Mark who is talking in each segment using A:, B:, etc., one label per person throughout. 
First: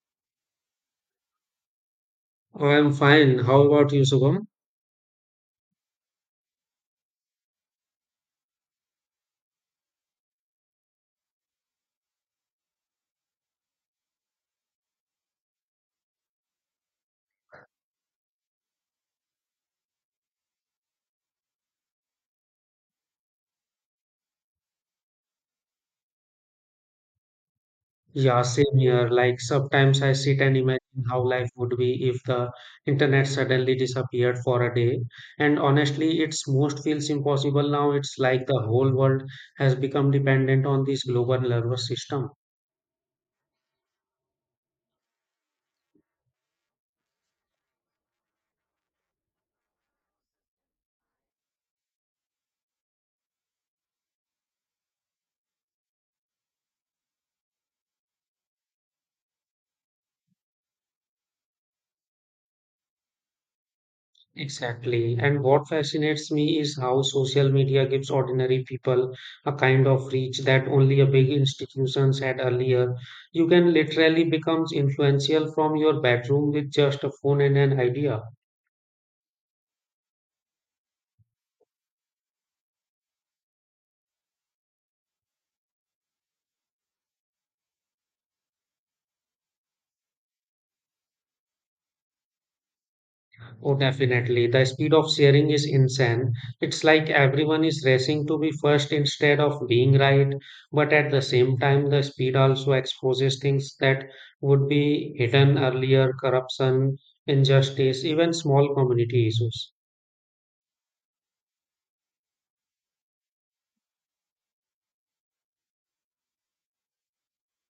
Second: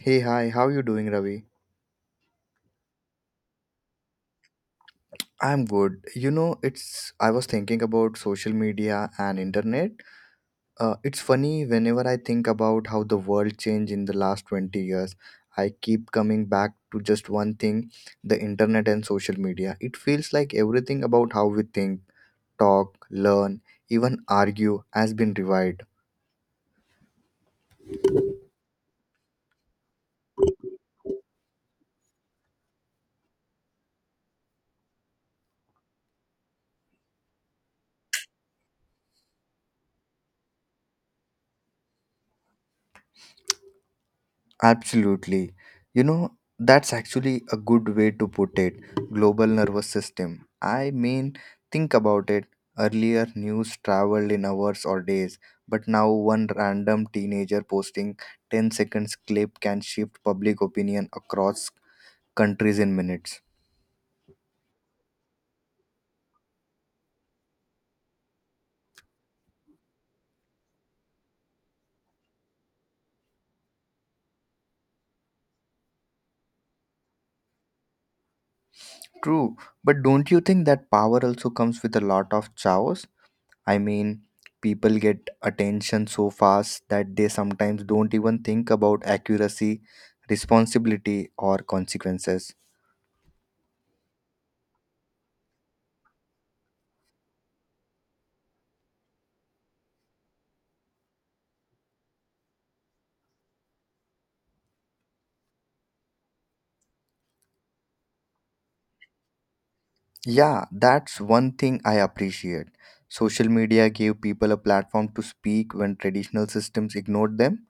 A: Hey, hi, how you doing, Ravi?
B: Oh, I'm fine. How about you, Shubham?
A: I'm good. You know, it's I was thinking about social media and internet. It's funny whenever I think about how the world changed in the last 20 years. I keep coming back to just one thing, the internet and social media. It feels like everything about how we think, talk, learn, even argue has been revived.
B: Yeah, same here. Like sometimes I sit and imagine how life would be if the internet suddenly disappeared for a day. And honestly, it's most feels impossible now. It's like the whole world has become dependent on this global nervous system.
A: Absolutely. You know, that's actually a good way to put it. Global nervous system. I mean, think about it. Earlier, news traveled in hours or days, but now one random teenager posting 10 seconds clip can shift public opinion across countries in minutes.
B: Exactly. And what fascinates me is how social media gives ordinary people a kind of reach that only a big institutions had earlier. You can literally become influential from your bedroom with just a phone and an idea.
A: True, but don't you think that power also comes with a lot of chaos? I mean, people get attention so fast that they sometimes don't even think about accuracy, responsibility, or consequences.
B: Oh, definitely. The speed of sharing is insane. It's like everyone is racing to be first instead of being right. But at the same time, the speed also exposes things that would be hidden earlier corruption, injustice, even small community issues.
A: Yeah, that's one thing I appreciate. Social media gave people a platform to speak when traditional systems ignored them.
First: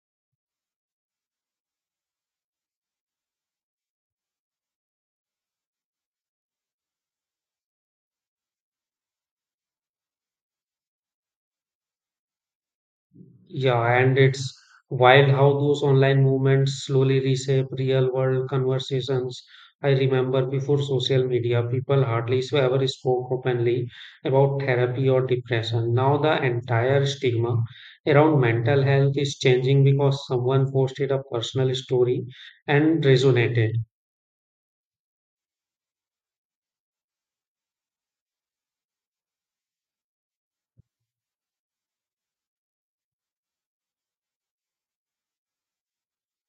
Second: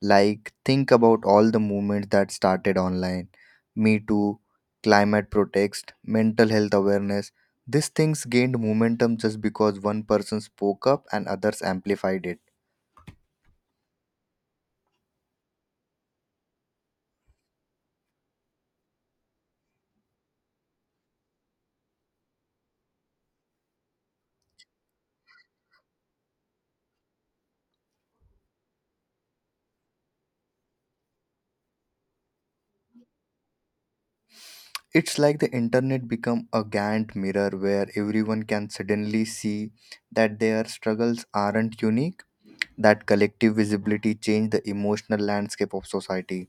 A: Like, think about all the movements that started online: Me Too, climate protest, mental health awareness. These things gained momentum just because one person spoke up and others amplified it.
B: Yeah, and it's wild how those online movements slowly reshape real world conversations. I remember before social media, people hardly so ever spoke openly about therapy or depression. Now the entire stigma around mental health is changing because someone posted a personal story and resonated.
A: It's like the internet become a Gantt mirror where everyone can suddenly see that their struggles aren't unique, that collective visibility changed the emotional landscape of society.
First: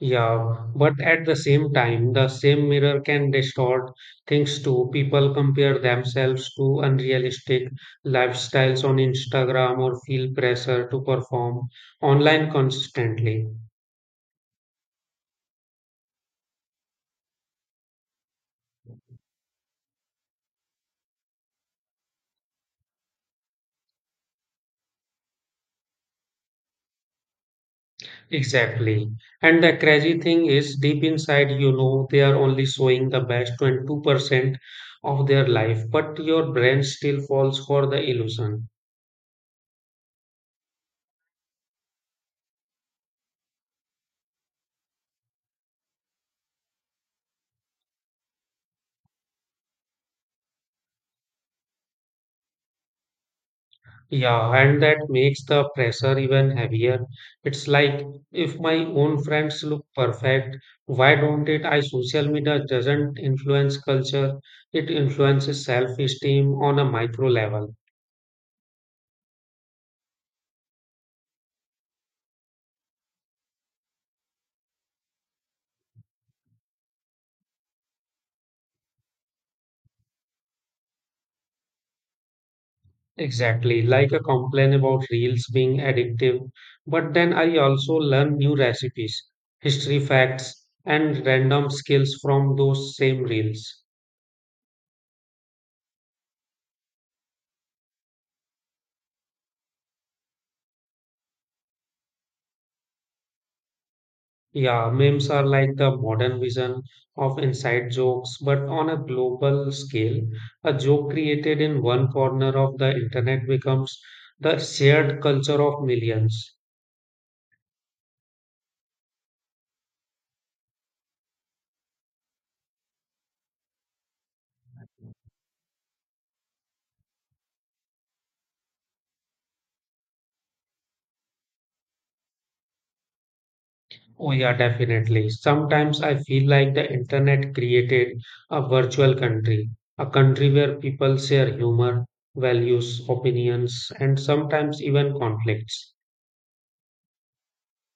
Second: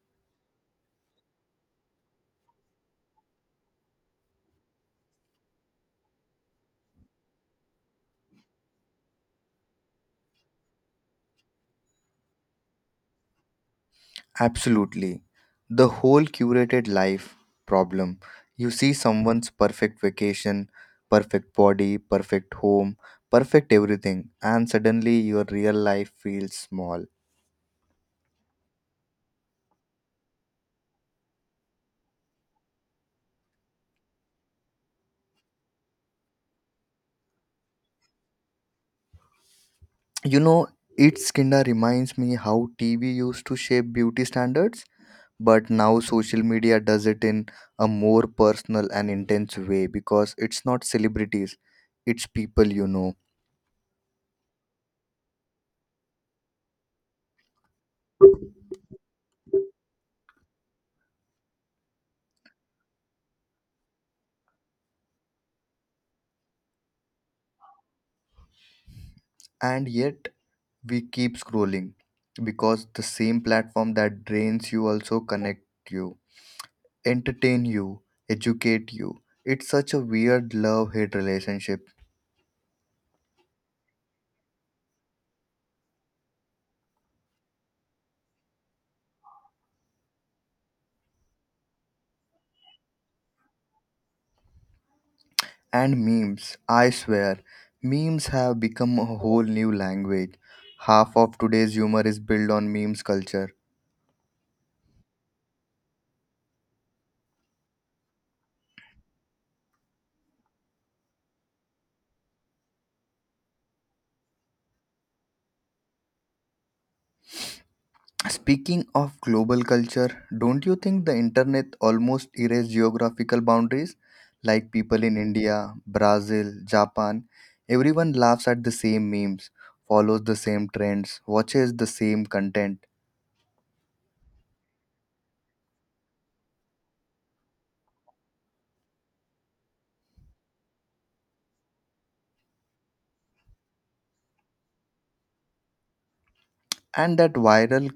B: Yeah, but at the same time, the same mirror can distort things too. People compare themselves to unrealistic lifestyles on Instagram or feel pressure to perform online constantly.
A: Absolutely. The whole curated life problem. You see someone's perfect vacation, perfect body, perfect home, perfect everything, and suddenly your real life feels small.
B: Exactly. And the crazy thing is, deep inside, you know, they are only showing the best 22% of their life, but your brain still falls for the illusion.
A: You know, its kinda reminds me how TV used to shape beauty standards, but now social media does it in a more personal and intense way because it's not celebrities, it's people you know.
B: Yeah, and that makes the pressure even heavier. It's like if my own friends look perfect, why don't it? I social media doesn't influence culture, it influences self-esteem on a micro level.
A: And yet we keep scrolling because the same platform that drains you also connect you, entertain you, educate you. It's such a weird love hate relationship.
B: Exactly, like a complaint about reels being addictive. But then I also learn new recipes, history facts, and random skills from those same reels.
A: And memes, I swear, memes have become a whole new language. Half of today's humor is built on memes culture.
B: Yeah, memes are like the modern vision of inside jokes, but on a global scale. A joke created in one corner of the internet becomes the shared culture of millions.
A: Speaking of global culture, don't you think the internet almost erased geographical boundaries? Like people in India, Brazil, Japan, everyone laughs at the same memes, follows the same trends, watches the same content,
B: Oh, yeah, definitely. Sometimes I feel like the internet created a virtual country, a country where people share humor, values, opinions, and sometimes even conflicts.
A: and that viral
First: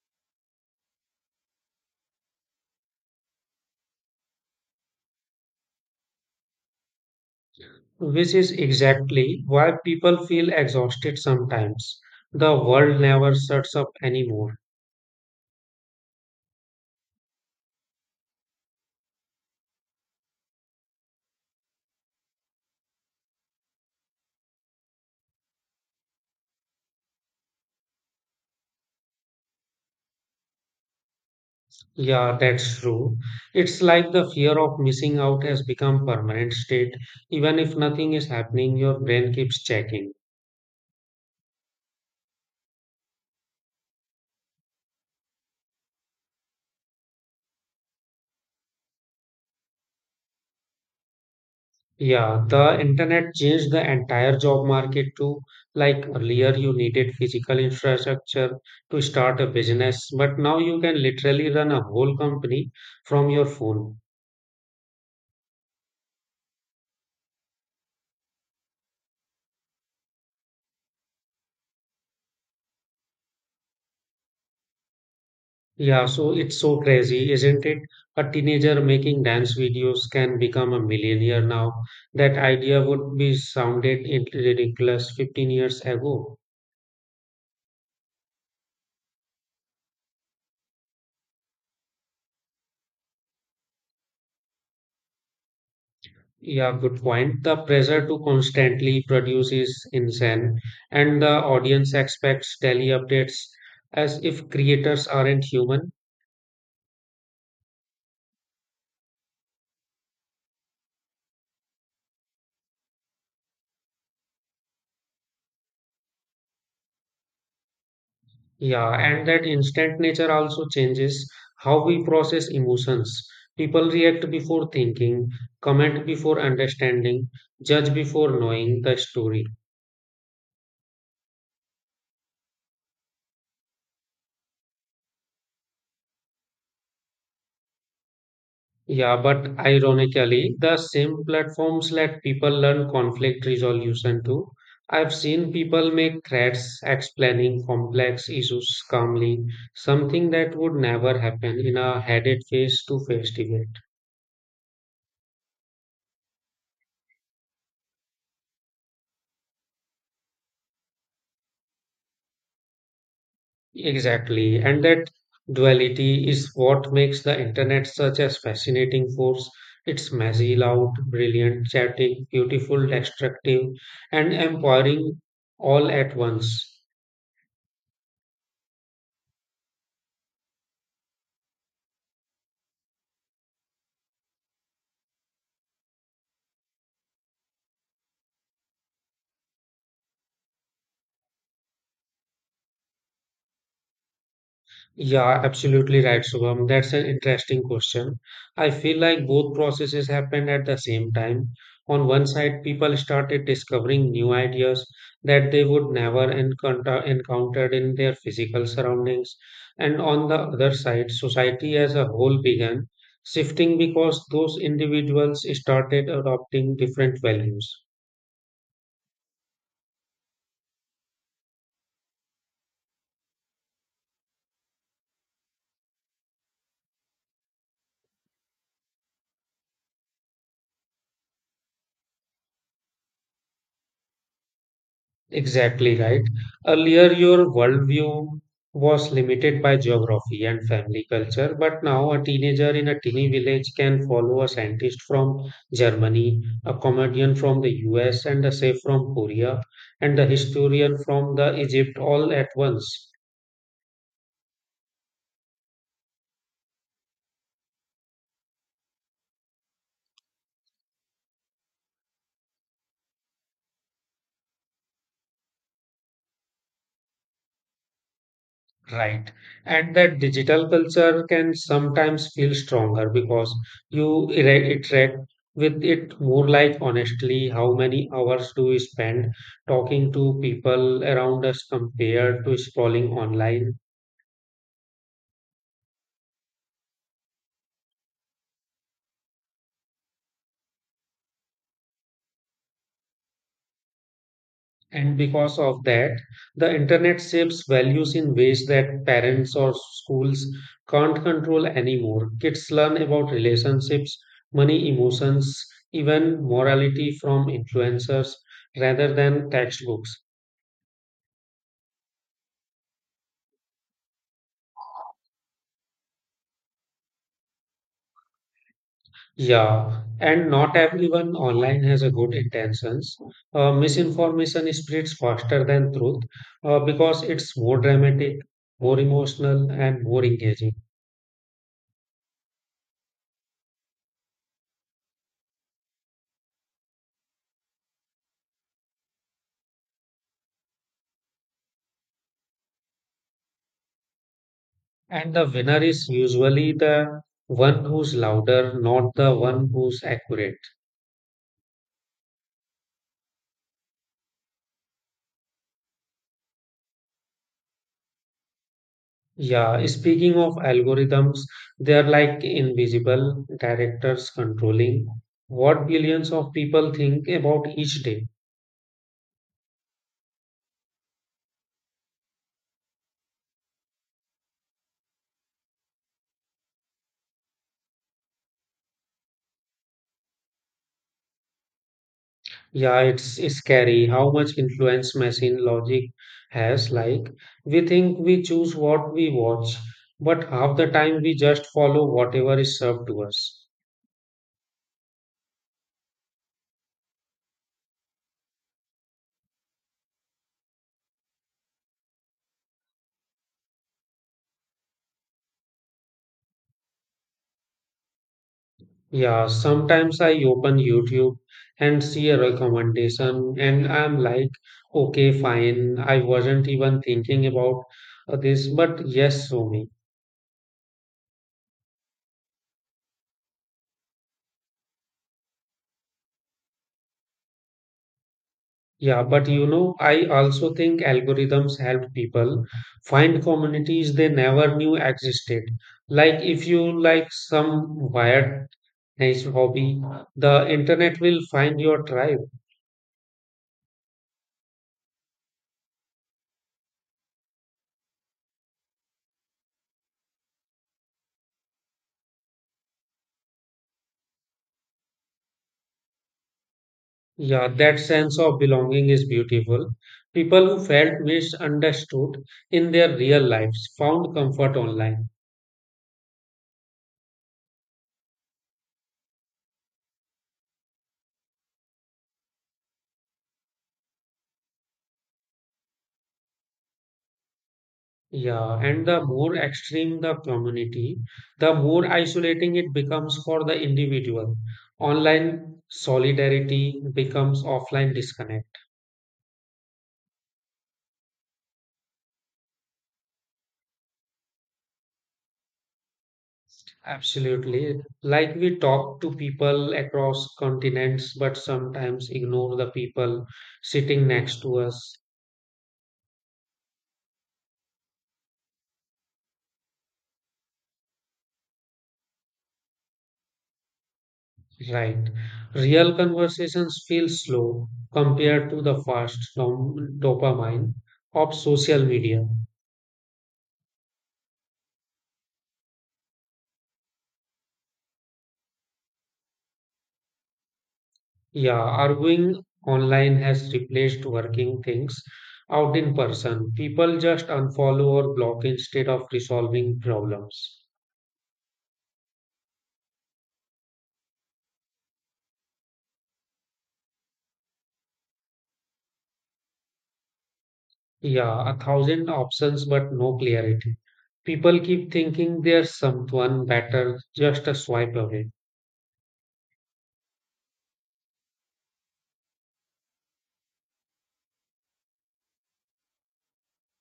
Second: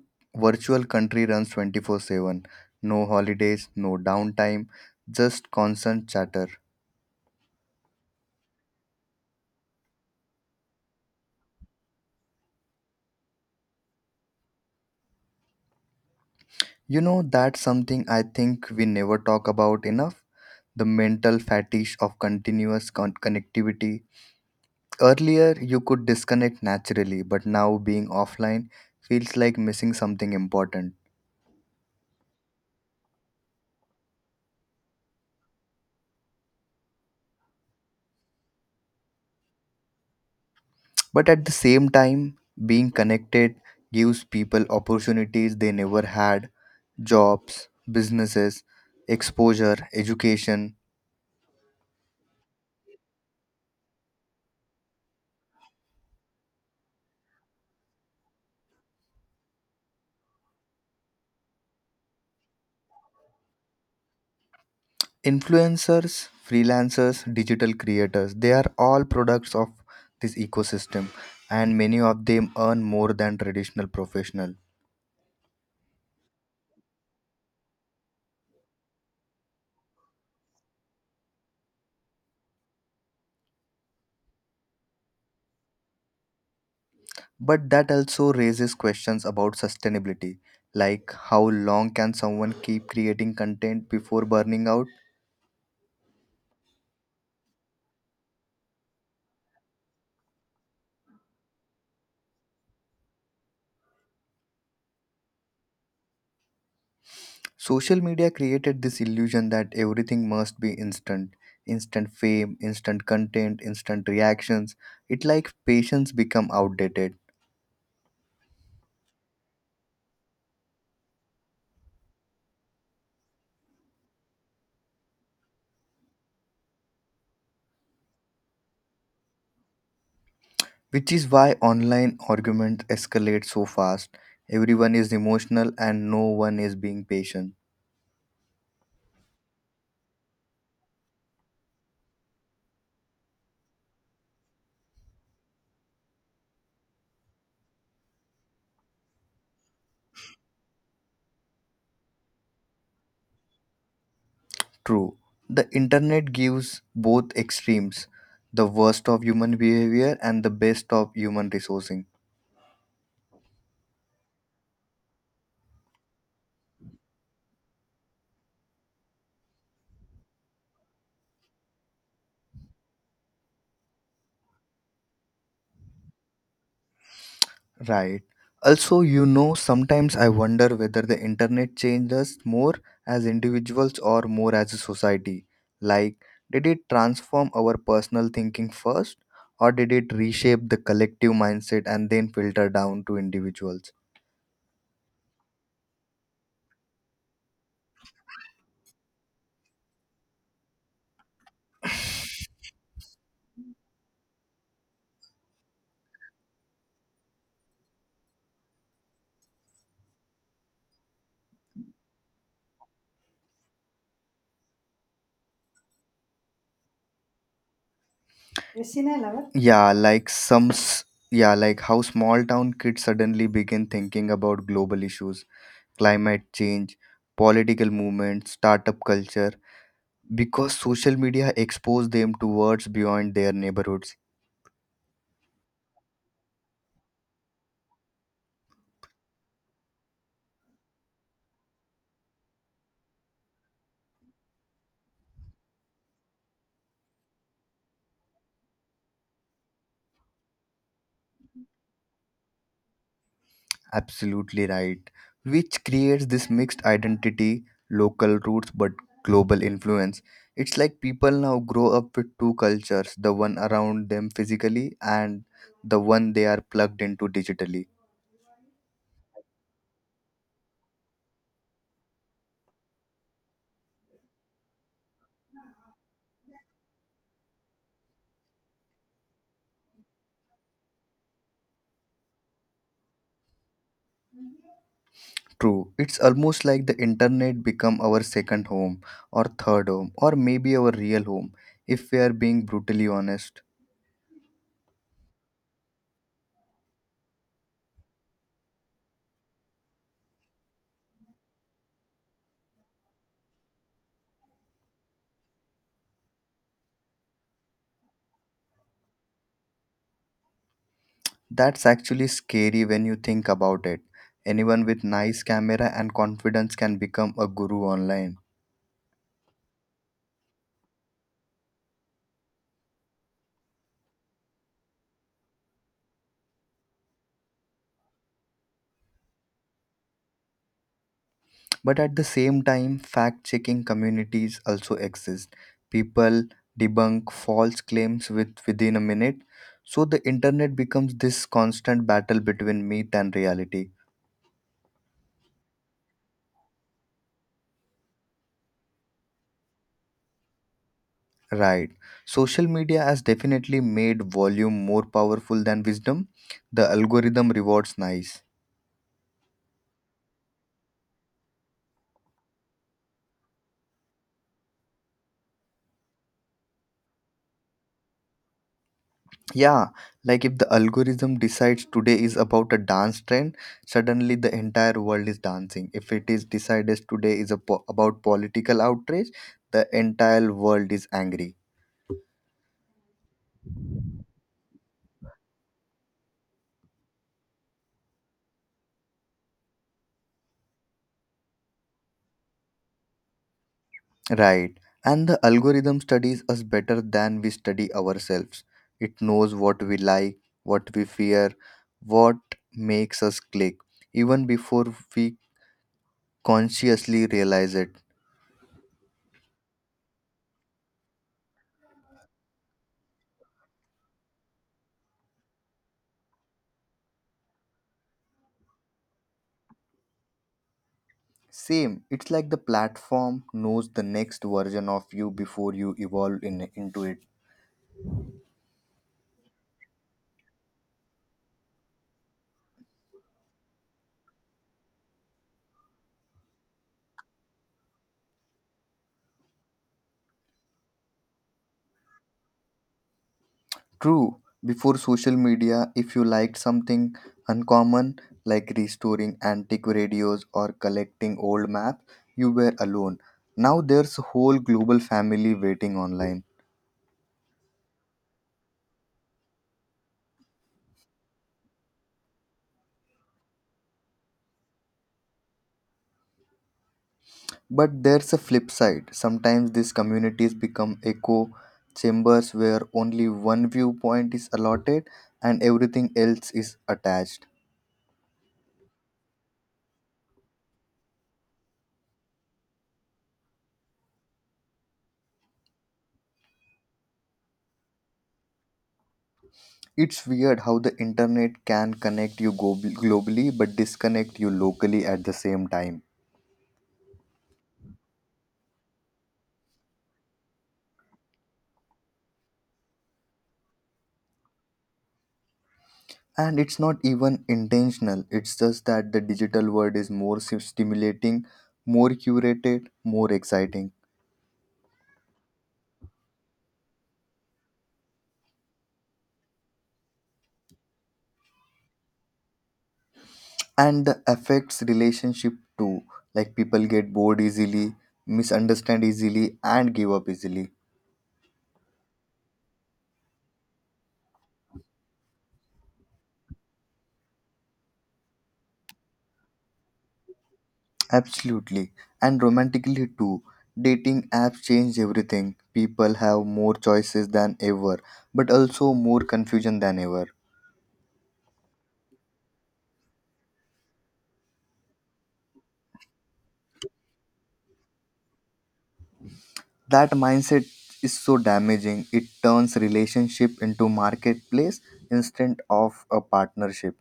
A: virtual country runs 24/7. No holidays, no downtime, just constant chatter.
B: Which is exactly why people feel exhausted sometimes. The world never shuts up anymore.
A: You know, that's something I think we never talk about enough, the mental fatigue of continuous connectivity. Earlier, you could disconnect naturally, but now being offline feels like missing something important.
B: Yeah, that's true. It's like the fear of missing out has become permanent state. Even if nothing is happening, your brain keeps checking.
A: But at the same time, being connected gives people opportunities they never had: jobs, businesses, exposure, education.
B: Yeah, the internet changed the entire job market too. Like earlier, you needed physical infrastructure to start a business, but now you can literally run a whole company from your phone.
A: Influencers, freelancers, digital creators, they are all products of this ecosystem, and many of them earn more than traditional professional.
B: Yeah, so it's so crazy, isn't it? A teenager making dance videos can become a millionaire now. That idea would be sounded ridiculous 15 years ago.
A: But that also raises questions about sustainability, like how long can someone keep creating content before burning out?
B: Yeah, good point. The pressure to constantly produce is insane, and the audience expects daily updates as if creators aren't human.
A: Social media created this illusion that everything must be instant, instant fame, instant content, instant reactions. It like patience become outdated,
B: Yeah, and that instant nature also changes how we process emotions. People react before thinking, comment before understanding, judge before knowing the story.
A: which is why online arguments escalate so fast. Everyone is emotional and no one is being patient.
B: Yeah, but ironically, the same platforms let people learn conflict resolution too. I've seen people make threats explaining complex issues calmly, something that would never happen in a headed face to face debate.
A: True. The internet gives both extremes, the worst of human behavior and the best of human resourcing.
B: Exactly, and that duality is what makes the internet such a fascinating force. It's messy, loud, brilliant, chaotic, beautiful, destructive, and empowering all at once.
A: Right. Also, you know, sometimes I wonder whether the internet changed us more as individuals or more as a society. Like, did it transform our personal thinking first, or did it reshape the collective mindset and then filter down to individuals?
B: Yeah, absolutely right, Shubham. That's an interesting question. I feel like both processes happened at the same time. On one side, people started discovering new ideas that they would never encounter encountered in their physical surroundings. And on the other side, society as a whole began shifting because those individuals started adopting different values.
A: Christina Lover? Yeah, like how small town kids suddenly begin thinking about global issues, climate change, political movements, startup culture because social media exposed them to words beyond their neighborhoods.
B: Exactly right. Earlier, your worldview was limited by geography and family culture, but now a teenager in a teeny village can follow a scientist from Germany, a comedian from the US, and a chef from Korea, and a historian from the Egypt all at once.
A: Absolutely right. Which creates this mixed identity, local roots but global influence. It's like people now grow up with two cultures, the one around them physically and the one they are plugged into digitally.
B: Right. And that digital culture can sometimes feel stronger because you interact with it more. Like honestly, how many hours do we spend talking to people around us compared to scrolling online?
A: True. It's almost like the internet become our second home, or third home, or maybe our real home if we are being brutally honest.
B: And because of that, the internet shapes values in ways that parents or schools can't control anymore. Kids learn about relationships, money, emotions, even morality from influencers rather than textbooks.
A: That's actually scary when you think about it. Anyone with nice camera and confidence can become a guru online.
B: Yeah, and not everyone online has a good intentions. Misinformation spreads faster than truth because it's more dramatic, more emotional, and more engaging.
A: But at the same time, fact-checking communities also exist. People debunk false claims with within a minute. So the internet becomes this constant battle between myth and reality.
B: And the winner is usually the one who's louder, not the one who's accurate.
A: Right. Social media has definitely made volume more powerful than wisdom. The algorithm rewards nice.
B: Yeah, speaking of algorithms, they are like invisible directors controlling what billions of people think about each day.
A: Yeah, like if the algorithm decides today is about a dance trend, suddenly the entire world is dancing. If it is decided today is a about political outrage, the entire world is angry.
B: Yeah, it's scary how much influence machine logic has. Like, we think we choose what we watch, but half the time we just follow whatever is served to us.
A: Right. And the algorithm studies us better than we study ourselves. It knows what we like, what we fear, what makes us click, even before we consciously realize it.
B: Yeah, sometimes I open YouTube and see a recommendation, and I'm like, okay, fine. I wasn't even thinking about this, but yes, Somi.
A: Same, it's like the platform knows the next version of you before you evolve into it.
B: Yeah, but you know, I also think algorithms help people find communities they never knew existed. Like if you like some weird nice hobby, the internet will find your tribe.
A: True, before social media, if you liked something uncommon like restoring antique radios or collecting old maps, you were alone. Now there's a whole global family waiting online.
B: Yeah, that sense of belonging is beautiful. People who felt misunderstood in their real lives found comfort online.
A: But there's a flip side. Sometimes these communities become echo chambers where only one viewpoint is allotted and everything else is attached.
B: Yeah, and the more extreme the community, the more isolating it becomes for the individual. Online solidarity becomes offline disconnect.
A: It's weird how the internet can connect you globally but disconnect you locally at the same time.
B: Absolutely. Like we talk to people across continents, but sometimes ignore the people sitting next to us.
A: And it's not even intentional, it's just that the digital world is more stimulating, more curated, more exciting.
B: Right. Real conversations feel slow compared to the fast dopamine of social media.
A: And the affects relationship too, like people get bored easily, misunderstand easily, and give up easily.
B: Yeah, arguing online has replaced working things out in person. People just unfollow or block instead of resolving problems.
A: Absolutely. And romantically too, dating apps change everything, people have more choices than ever, but also more confusion than ever.
B: Yeah, 1,000 options but no clarity. People keep thinking there's someone better just a swipe away.
A: That mindset is so damaging, it turns relationship into marketplace instead of a partnership.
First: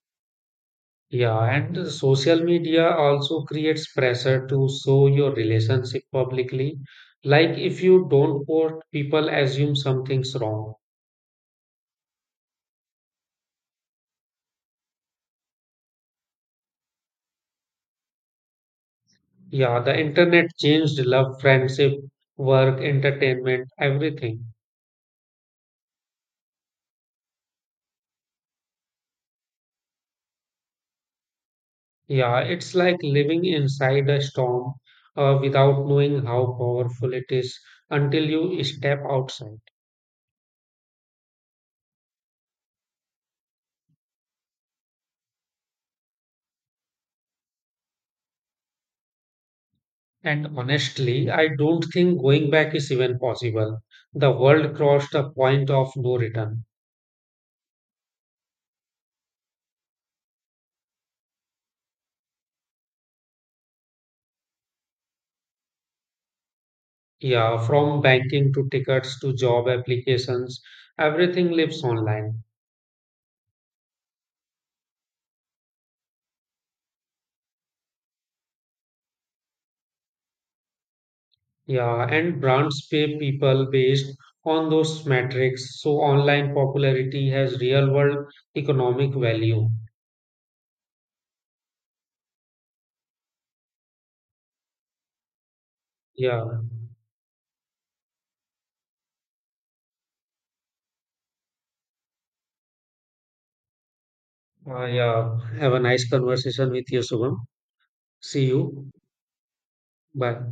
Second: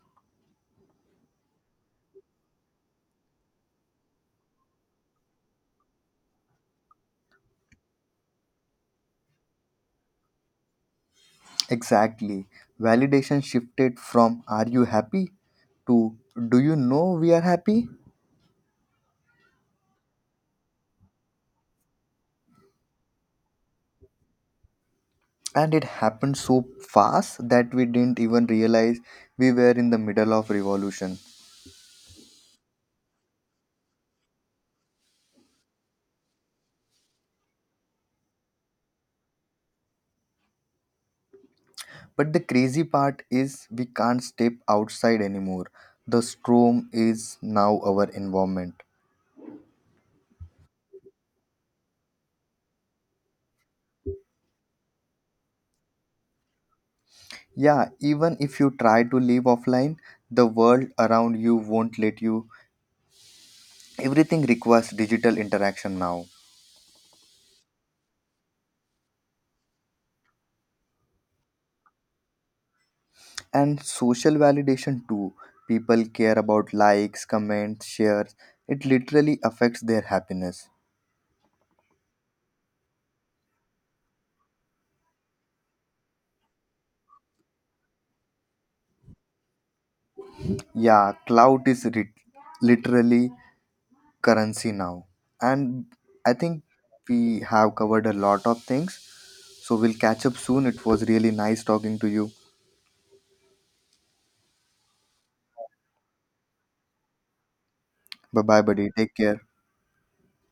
B: Yeah, and the social media also creates pressure to show your relationship publicly. Like if you don't post, people assume something's wrong.
A: Exactly, validation shifted from "are you happy" to "do you know we are happy."
B: Yeah, the internet changed love, friendship, work, entertainment, everything.
A: And it happened so fast that we didn't even realize we were in the middle of revolution.
B: Yeah, it's like living inside a storm without knowing how powerful it is until you step outside.
A: But the crazy part is we can't step outside anymore, the storm is now our environment.
B: And honestly, I don't think going back is even possible. The world crossed a point of no return.
A: Yeah, even if you try to live offline, the world around you won't let you. Everything requires digital interaction now.
B: Yeah, from banking to tickets to job applications, everything lives online.
A: And social validation too. People care about likes, comments, shares. It literally affects their happiness.
B: Yeah, and brands pay people based on those metrics. So online popularity has real world economic value.
A: Yeah, clout is literally currency now. And I
B: Yeah,
A: think we have covered a lot of things. So we'll catch up soon. It was really nice talking to you.
B: yeah. Have a nice conversation with you, Shubham.
A: Bye
B: See
A: bye, buddy.
B: you.
A: Take care.
B: Bye.